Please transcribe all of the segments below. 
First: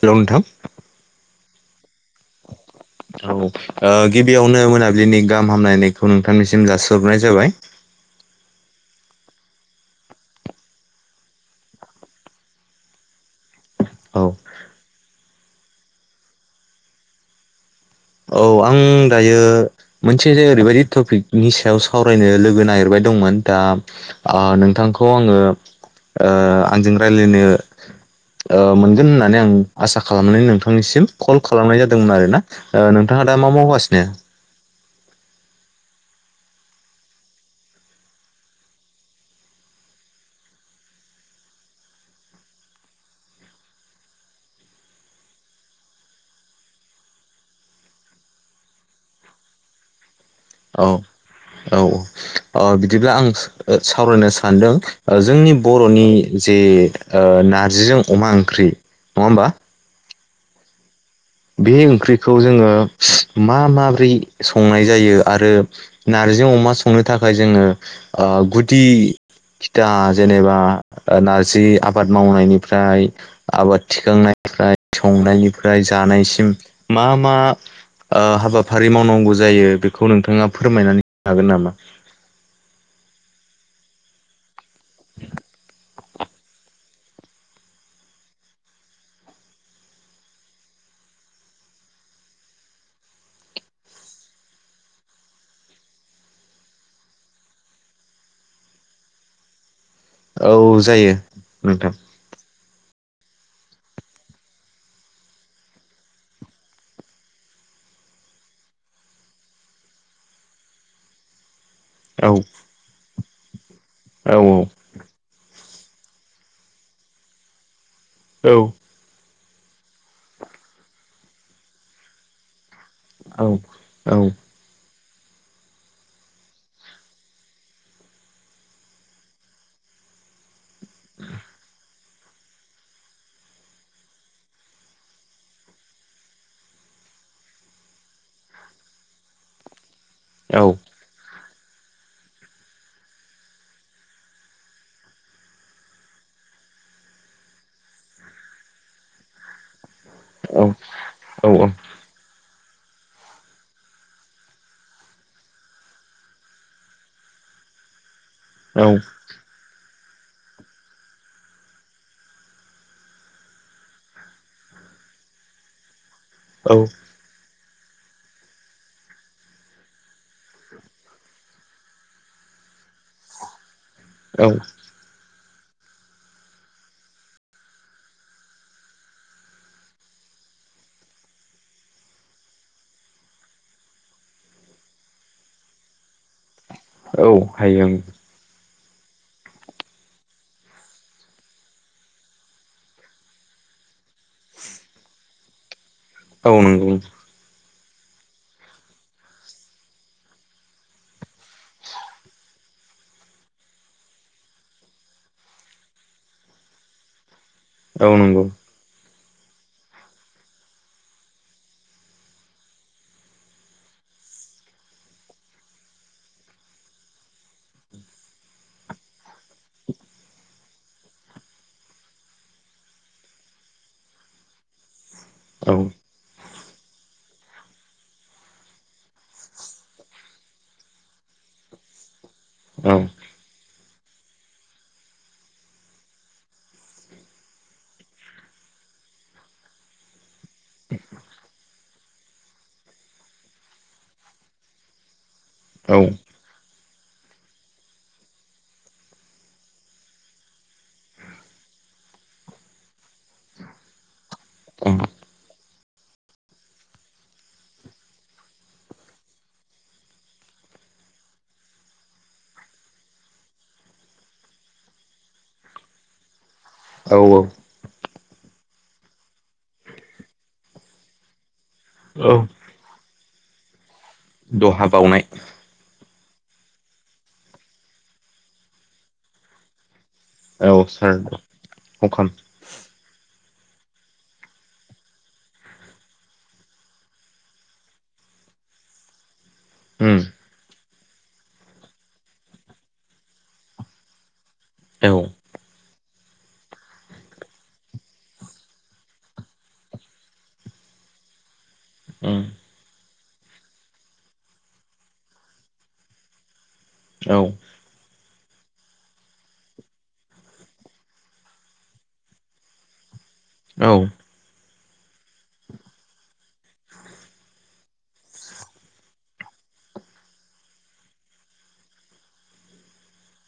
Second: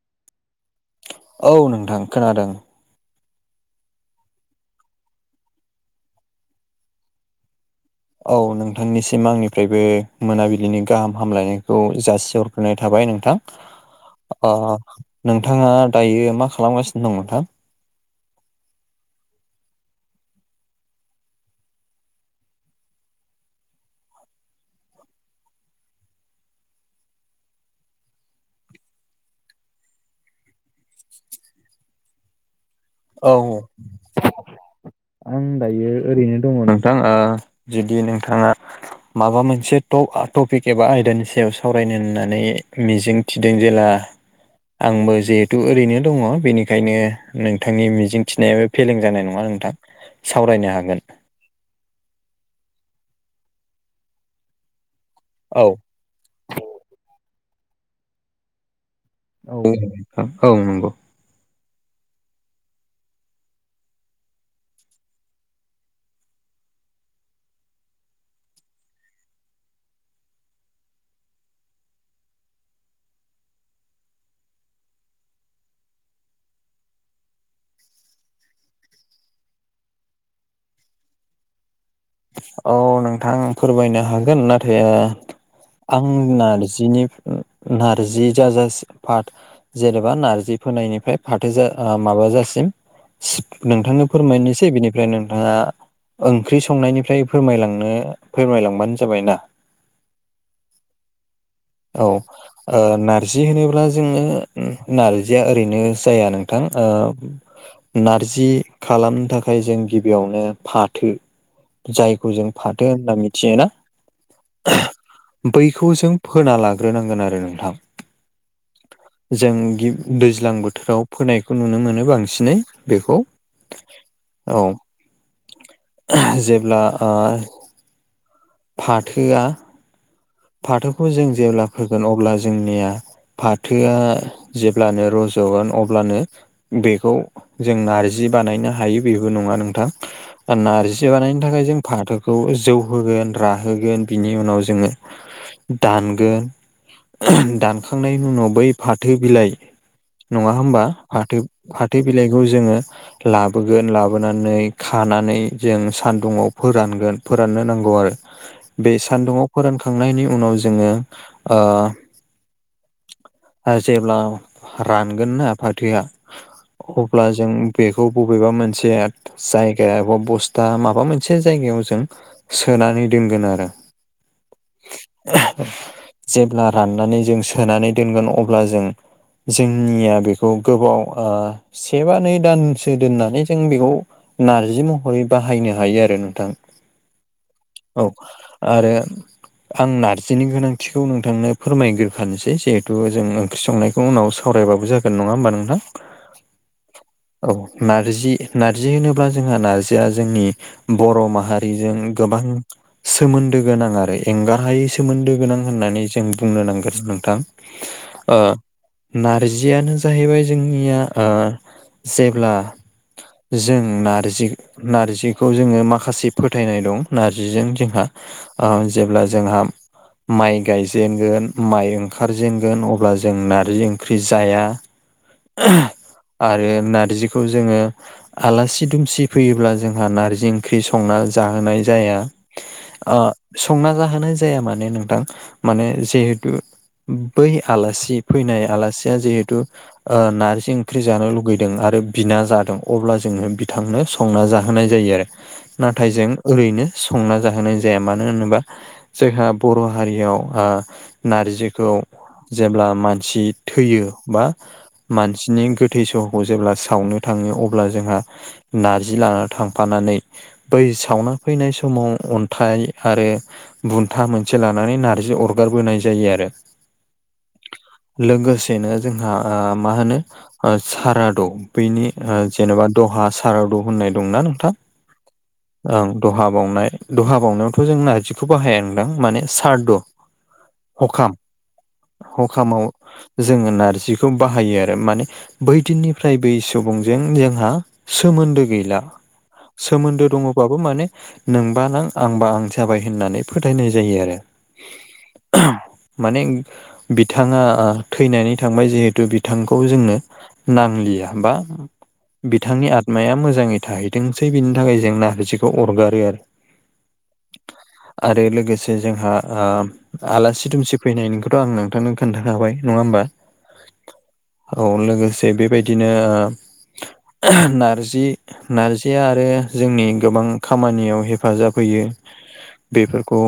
Hello नोंथां औ नोंथां खोनादों। औ ओ गिबियावनो मोनाबिलिनि गाहाम हामलायनायखौ नोंथांनिसिम जासिहरनाय जाबाय। औ नोंथांनिसिम आंनिफ्रायबो मोनाबिलिनि गाहाम हामलायनायखौ जासिहरग्रोनाय थाबाय नोंथां औ ओ नोंथाङा दायो मा खालामगासिनो दं नोंथां औ आं दायो मोनसे जे ओरैबायादि टपिकनि सायाव सावरायनो लोगो नागिरबाय दंमोन दा ओ नोंथांखौ आङो ओ आंजों राय्लायनो ओ मोनगोन होननानै आं आसा खालामनानै नोंथांनिसिम कल खालामनाय जादोंमोन आरोना ओ नोंथाङा औ दा मा मावगासिनो आं दायो ओरैनो दं नोंथा ओ जदि नोंथाङा माबा मोनसे ट-टपिक एबा आयदानि सायाव सावरायनो होननानै मिजिं थिदों जेला आंबो जिहेथु ओरैनो दङ बेनिखायनो नों नोंथांनि मिजिं थिनायाबो फेलें जानाय नङा नोंथां सावरायनो औ हागोन। औ ओ बिदिब्ला आं सावरायनो सानदों ओ जोंनि औ बर'नि जे ओ नारजिजों अमा ओंख्रि नङा होमबा औ औ नंगौ बे ओंख्रिखौ जोङो मा माब्रै संनाय जायो आरो नार्जि अमा संनो थाखाय जोङो ओ गुदि खिथा जेनेबा नारजि आबाद मावनायनिफ्राय आबाद थिखांनायनिफ्राय संनायनिफ्राय जानायसिम मा मा ओ हाबाफारि मावनांगौ जायो बेखौ नोंथाङा फोरमायनानै हागोन नामा? औ नोंथां फोरमायनो हागोन नाथाय ओ आं नारजिनि नारजि जाजासे पाट जेनेबा नारजि फोनायनिफ्राय फाथो ओ माबाजासिम नोंथांनो फोरमायनोसै बिनिफ्राय नोंथाङा ओंख्रि संनायनि फ्राय फोरमायलांनो फोरमायलांबानो जाबाय ना? औ जायो उम औ ओ नारजि होनोब्ला जोङो नारजिया ओरैनो जाया नोंथां ओ नारजि खालामनो थाखाय जों गिबियावनो फाथो जायखौ जों फाथो होनना मिथियो ना। औ-औ। बैखौ जों फोना लाग्रोनांगोन आरो नोंथां। औ। जों गि दैज्लां बोथोराव फोनायखौ नुनो मोनो बांसिनै। बेखौ औ जेब्ला ओ फाथोआ फाथोखौ जों जेब्ला फोगोन अब्ला जोंनिया फाथोआ जेब्लानो रज'गोन अब्लानो बेखौ जों नारजि बानायनो हायो बेबो नङा नोंथां। औ नारजि बानायनो थाखाय जों फाथोखौ जौहोगोन राहोगोन बिनि उनाव जोङो दानगोन दानखांनायनि उनाव बै फाथो बिलाइ नङा होमबा फाथो-फाथो बिलाइखौ जोङो लाबोगोन लाबोनानै खानानै जों सानदुङाव फोरानगोन फोराननो नांगौ आरो। बे औ सान्दुङाव फोरानखांनायनि उनाव जोङो ओ ओ जेब्ला रानगोन ना फाथोआ औ अब्ला जों बेखौ बबेबा मोनसे जायगा एबा बस्था माबा मोनसे जायगायाव जों सोनानै दोनगोन आरो। औ। जेब्ला राननानै जों सोनानै दोनगोन अब्ला जों जोंनिया बेखौ गोबाव ओ से बा नै दान सो दोननानै जों बेखौ नारजि महरै बाहायनो हायो आरो नोंथां। औ हायो ओं। औ आरो आं नारजिनि गोनांथिखौ नोंथांनो फोरमायग्रो होनोसै जिहेथु जों ओंख्रि संनायखौ उनाव सावरायबाबो जागोन नङा होमबा नोंथां। औ नंगौ नों औ नारजि - नारजि होनोब्ला जोंहा नारजिया जोंनि बर' माहारिजों गोबां सोमोन्दो गोनां आरो एंगार हायै सोमोन्दो गोनां होननानै जों बुंनो नांगोन। नोंथां औ ओ नंगौ नारजियानो जाहैबाय जोंनिया ओ जेब्ला जों नारजि नारजिखौ जोङो माखासे फोथायनाय दं। नारजिजों जोंहा ओ जेब्ला जोंहा माइ गायजेनगोन माइ ओंखारजेनगोन अब्ला जों नार्जि ओंख्रि जाया। औ। आरो नारजिखौ जोङो आलासि दुमसि फैयोब्ला जोंहा नारजि ओंख्रि संना जाहोनाय जाया। अ संना जाहोनाय जाया माने नोंथां माने जिहेथ तु बै आलासि फैनाय आलासिया जिहेथु ओ नार्जि ओंख्रि जानो लुगैदों आरो बिना जादों अब्ला जोङो बिथांनो सं संना जाहोनाय जायो आरो औ नाथाय जों ओरैनो संना जाहोनाय जाया मानो होनोबा जोंहा बर' हारियाव आ नारजिखौ जेब्ला मानसि थैयो बा औ मानसिनि गोद थैस'हखौ जेब्ला सावनो थाङो अब्ला जोंहा नारजि लाना थांफानानै बै सावना फैनाय समाव अन्थाइ आरो बुन्था मोनसे लानानै नारजि अरगारबोनाय जायो आरो औ औ लोगोसेनो जोंहा ओ मा होनो सारादं बैनि औ जि जेन'बा दहा साराद' होननाय दंना नोंथां दहा बावनाय ओं दहा बावनाय दहा बावनायावथ' जों नार्जिखौ बाहाय नांदों माने सारद' औ सार हखाम हखाम हखामाव जोङो नारजिखौ बाहायो आरो माने बैदिननिफ्राय बै सुबुंजों जोंहा सोमोन्दो गैला उम सोमोन्दो दङबाबो माने नोंबा नां आंबा आं जाबाय होननानै फोथायनाय जायो आरो औ माने बिथाङा ओ थैनानै थांबाय जिहेथु बिथांखौ जोंनो नांलिया बा [unintelligible] बिथांनि आत्माया मोजाङै थाहैथोंसै बिनि थाखाय जों नारजिखौ अरगारो आरो औ आरो लोगोसे जोंहा ओ आलासि दुमसि फैनायनिखौथ' आं नोंथांनो खोन्थाखाबाय नङा होमबा औ औ लोगोसे बेबायदिनो ओ नारजि नारजिया आरो जोंनि गोबां खामानियाव हेफाजाब होयो बेफोरखौ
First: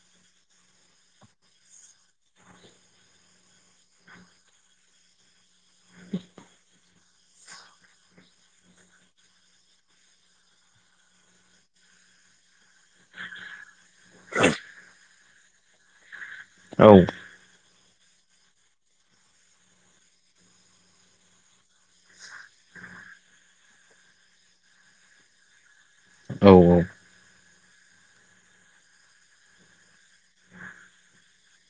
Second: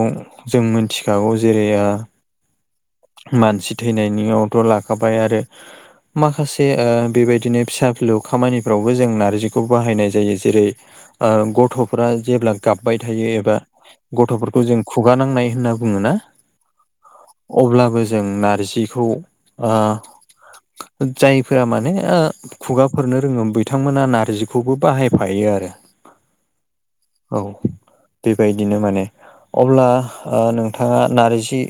जों मिथिखागौ जेरै ओ मानसि थैनायनियावथ' लाखाबाय आरो माखासे ओ बेबायदिनो फिसा लु खामानिफ्रावबो जों नारजिखौ बाहायनाय जायो जेरै ओ गथ'फोरा जेब्ला गाबबाय थायो एबा गथ'फोरखौ जों खुगा नांनाय होनना बुङोना औ अब्लाबो जों नारजिखौ ओ जायफोरा माने ओ खुगाफोरनो रोङो बिथांमोना नारजिखौबो बाहायफायो आरो औ औ औ बेबायदिनो माने अब्ला ओ नोंथाङा नारजि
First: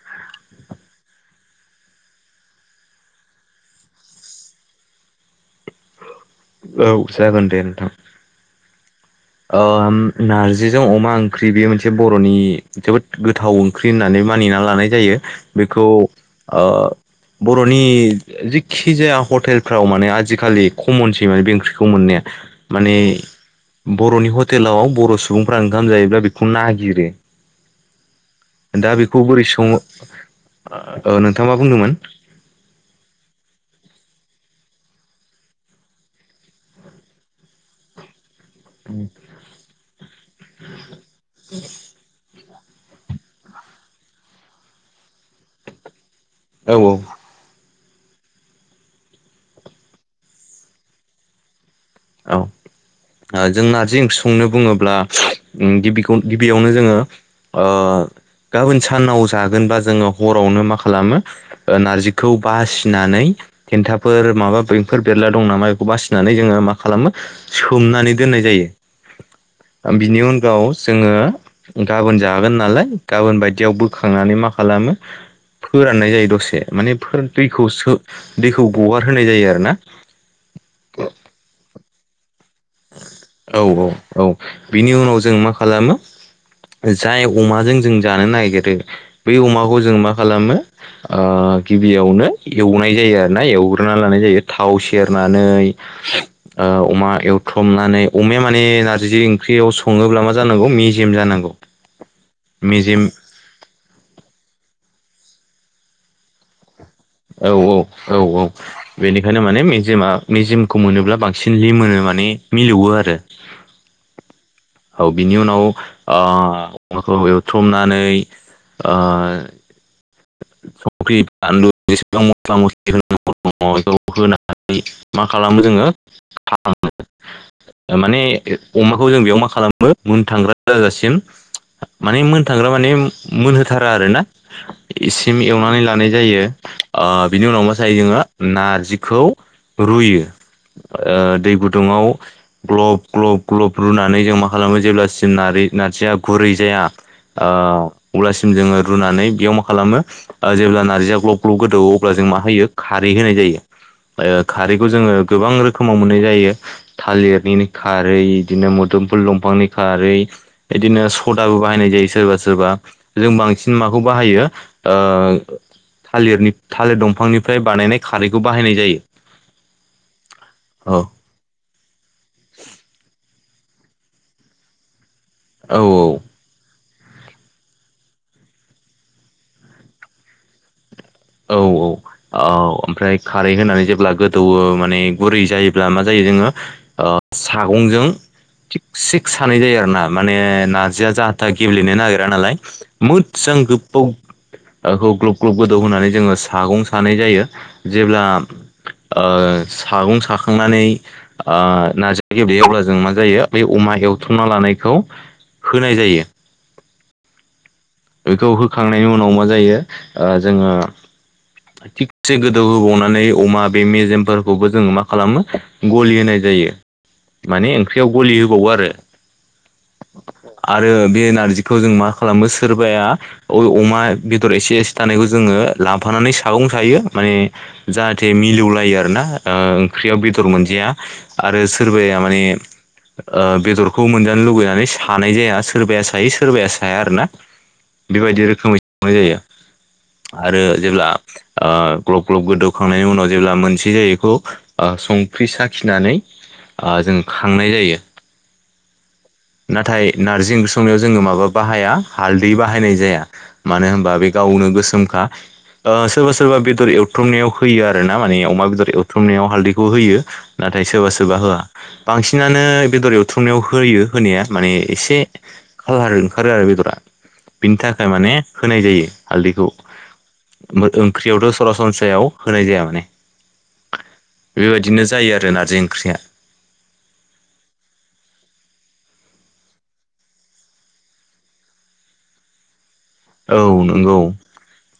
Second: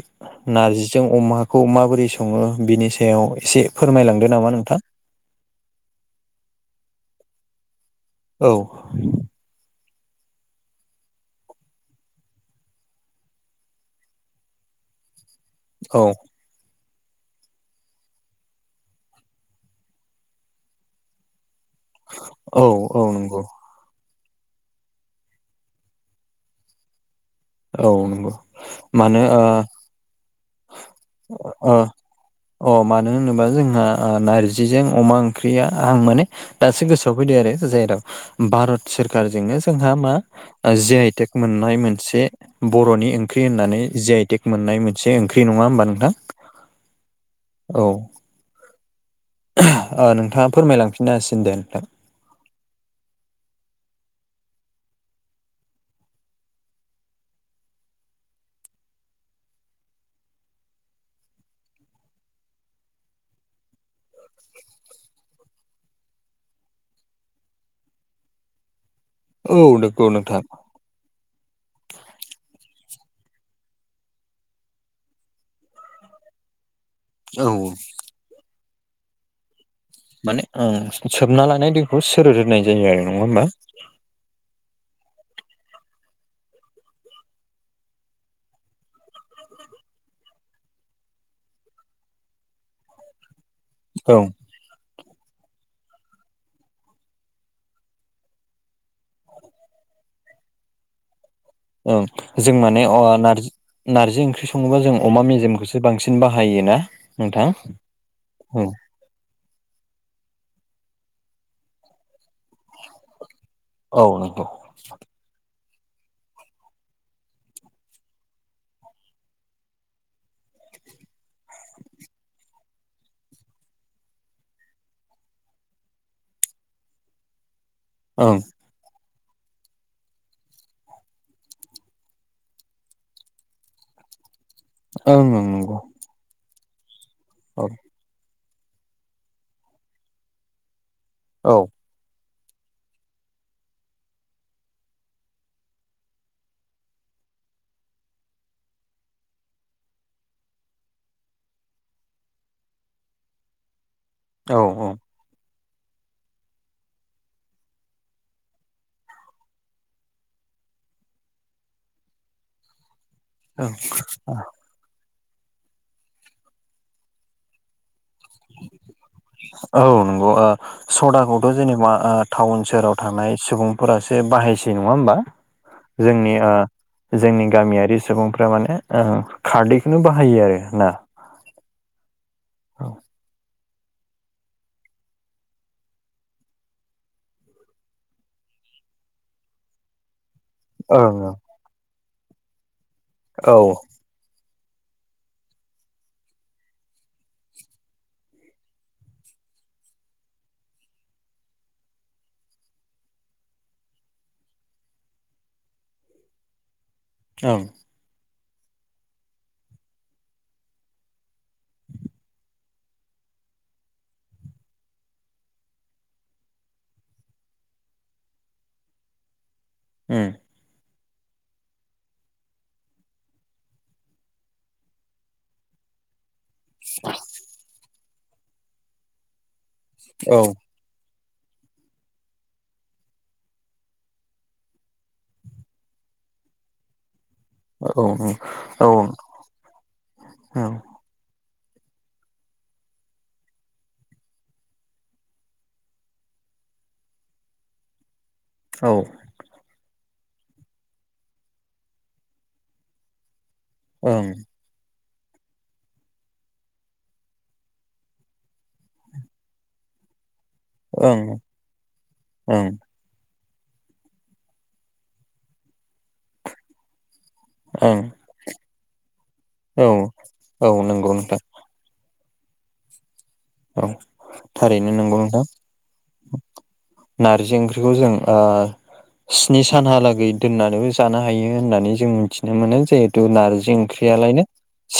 नारजिजों अमाखौ माबोरै सङो बिनि सायाव एसे फोरमायलांदो नामा नोंथां औ जागोन दे नोंथां औ ओ नारजिजों अमा ओंख्रि बे मोनसे बर'नि जोबोद गोथाव ओं ख्रि होननानै मानिना लानाय जायो बेखौ औ ओ बर'नि जेखि जाया हटेलफ्राव माने आजिखालि कमनसै माने बे ओंख्रि बेखौ मोननाया औ माने औ नंगौ बर'नि हटेलाव बर' सुबुंफ्रा ओंखाम जायोब्ला बेखौ नागिरो औ नंगौ दा मानो बेखौ ओ बोरै सङो ओ नोंथाङा मा ओ बुंदोंमोन अ मानो होनोबा जोंहा ओ नारजिजों अमा ओंख्रिया आं माने दासो गोसोआव फैदो आरो जायेराव भारत सोरखारजोंनो जोंहा मा जे आइटेक मोननाय मोनसे बर'नि ओंख्रि होननानै जिआइटेक मोननाय मोनसे ओंख्रि नङा होमबा नोंथां औ औ औ ओ नोंथाङा फोरमायलांफिननो हासिनो दे नोंथां औ जों नार्जि ओंख्रि संनो बुङोब्ला गिबिखौ गिबियावनो जोङो ओ गाबोन सानाव जागोनबा जोङो हरावनो मा खालामो ओ नारजिखौ बासिनानै देन्थाफोर माबा बेंफोर बेरला दं नामा बेखौ बासिनानै जोङो मा खालामो सोमनानै दोननाय जायो औ ओ नंगौ बिनि नोंथां उनगाव जोङो गाबोन जागोन नालाय गाबोन बायदियाव बोखांनानै मा खालामो फोराननाय जायो दसे माने फोर औ दैखौ सो दैखौ गगारहोनाय जायो आरो ना माने ओं सोबना लानाय दैखौ सोरोदहोनाय औ औ औ बिनि उनाव जों मा खालामो जाय अमाजों जों जानो नागिरो बै अमाखौ जों मा खालामो ओ गिबियावनो एवनाय जायो आरोना एव ग्रोना लानाय औ जायो थाव सेरनानै ओ अमा एव थ्रमनानै अमाया माने नारजि ओंख्रियाव सङोब्ला मा जानांगौ मेजेम जानांगौ औ जों माने मेजेम अमा नारजि नारजि ओंख्रि सङोबा जों अमा मेजेमखौसो बांसिन बाहायो ना औ औ औ औ बेनिखायनो माने मेजिमा मेजिमखौ मोनोब्ला बांसिन लिमोनो माने मिलौवो आरो। औ नोंगौ औ बिनि उनाव ओ अमाखौ एवथ्रमनानै ओ संख्रि बानलु बेसेबां मस्ला मस्लि [unintelligible] नांगौ [unintelligible] होनानै मा खालामो जोङो [unintelligible] माने ओं अमाखौ जों बेयाव मा खालामो उन थांग्रा जाजासिम माने मोनथांग्रा माने मोनहोथारा आरो ना ओं इसिम एवनानै नंगौ लानाय जायो ओ बिनि उनाव औ मा जायो जोंआ नारजिखौ रुयो ओ औ दै गुदुङाव ग्लब ग्लब ग्लब रुनानै जों मा खालामो जेब्लासिम नारि नारजिया गुरै जाया ओ अब्लासिम जोङो रुनानै बेयाव मा खालामो जेब्ला नारजिया ग्लब ग्लब गोदौ अब्ला जों मा होयो खारै होनाय जायो। ओ औ खारैखौ जोङो गोबां रोखोमाव मोननाय जायो। थालिरनि खारै इदिनो मोदोमफुल दंफांनि खारै इदिनो सदाबो बाहायनाय जायो सोरबा सोरबा जों औ बांसिन माखौ बाहायो ओ थालिरनि थालिर दंफांनिफ्राय बानायनाय खारैखौ बाहायनाय जायो औ नंगौ ओ औ सदाखौ [unintelligible] जेनेबा ओ टाउन सोहोराव थानाय सुबुंफोरासो बाहायसै नङा होमबा। औ जोंनि ओ जोंनि गामियारि सुबुंफ्रा माने ओ खारदैखौनो बाहायो आरो ना औ औ औ ओमफ्राय खारै होनानै जेब्ला गोद दौवो माने गुरै जायोब्ला मा जायो जोङो ओ सागंजों थिग सिक्स सानाय जायो आरो ना माने नारजिया ओं जाहाथा गेबेलेनो नागिरा नालाय मोजां ओं औ गोब खौ ओ ग्लब ग्लब गोदौ होनानै जोङो सागं सानाय जायो जेब्ला ओ सागं साखांनानै ओ नार्जि गेब्लेयो अब्ला जों मा जायो बे अमा एवथ्रमना लानायखौ होनाय जायो औ बेखौ होखांनायनि उनाव मा जायो ओ जोङो थिगसे गोदौ होबावनानै अमा बे मेजेमफोरखौबो जोङो मा खालामो गलि होनाय जायो माने ओंख्रियाव गलि होबावो आरो आरो बे नारजिखौ जों मा खालामो सोरबाया [unintelligible] अमा बेदर एसे एसे थानायखौ जोंङो लाफानानै सागं सायो माने जाहाथे मिलौलायो आरोना ओ ओंख्रियाव बेदर मोनजाया आरो सोरबाया माने ओ बेदरखौ मोनजानो लुुबैनानै सानाय जाया सोरबाया सायो सोरबाया साया आरोना उम बेबायदि रोखोमै औ संनाय जायो आरो जेब्ला ओ ग्लब ग्लब गोदौखांनायनि उनाव जेब्ला मोनसे जायो बेखौ ओ संख्रि साखिनानै ओ जों खांनाय जायो औ नाथाय नार्जि ओंख्रि संनायाव जोङो माबा बाहाया हालदै बाहायनाय जाया मानो होनबा ओं बे गावनो गोसोमखा सोरबा सोरबा बेदर एवथ्रमनायाव होयो आरोना माने अमा बेदर एवथ्रमनायाव हालदैखौ होयो नाथाय सोरबा ओं सोरबा होआ बांसिनानो ओं बेदर एवथ्रुमनायाव होयो होनाया माने एसे खालार ओंखारो आरो बेदरा बिनि ओं थाखाय माने होनाय जायो हालदैखौ औ औ मो नंगौ नोंथां ओंख्रियावथ' सरासनस्रायाव होनाय जाया माने औ थारैनो बेबायदिनो नंगौ जायो नोंथां आरो नारजि ओंख्रिया नारजि ओंख्रिखौ जों ओ स्नि सानहालागै दोननानैबो जानो हायो होननानै जों मिथिनो मोनो जे थु औ नारजि नंगौ ओंख्रियालायनो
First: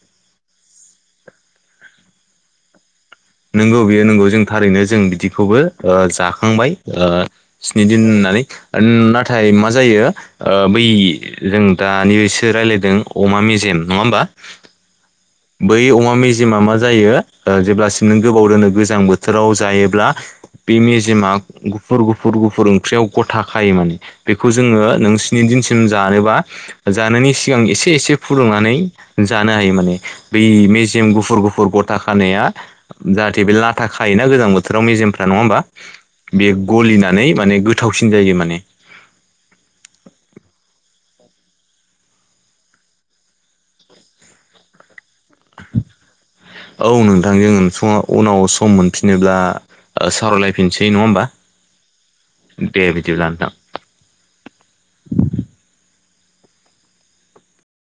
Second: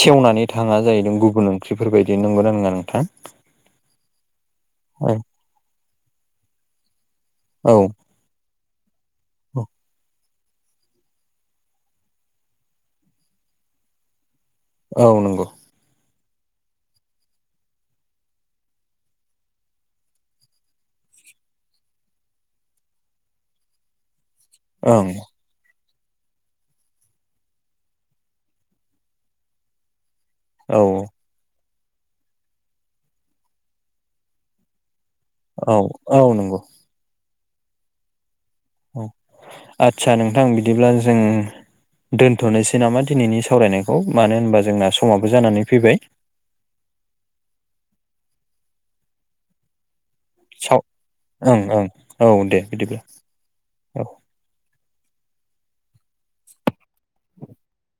सेवनानै थाङा जाहैदों गुबुन ओंख्रिफोरबायदि नंगौना नङा नोंथां नंगौ बेयो नंगौ जों थारैनो जों औ बिदिखौबो ओ जाखांबाय ओ स्नि दिन होननानै ओनाथाय मा जायो ओ बै जों दानिसो रायज्लायदों अमा मेजेम नङा होमबा औ नंगौ बै अमा मेजेमा मा जायो ओ जेब्लासिम नों गोबाव दोनो गोजां बोथोराव जायोब्ला बे मेजेमा गुफुर गुफुर गुफुर ओंख्रियाव गथा खायो माने बेखौ जोङो ओं नोंसि नि दिनसिम जानोबा जानायनि सिगां एसे एसे फुदुंनानै जानो हायो माने बै औ मेजेम गुफुर गुफुर गथा खानाया जाहाथे बे लाथा खायोना गोजां बोथ फोथाराव मेजेमफ्रा नङा होमबा औ औ बेयो नंगौ गलिनानै माने गोथावसिन जायो माने अ आदसा नोंथां बिदिब्ला जों दोनथ'नोसै नामा दिनैनि सावरायनायखौ मानो होनबा जोंना समाबो जानानै फैबाय औ नोंथांजों उनाव सम मोनफिनोब्ला सावरायलाय साव फिनसै नङा होमबा ओं ओं औ दे बिदिब्ला नोंथां औ [inaudible]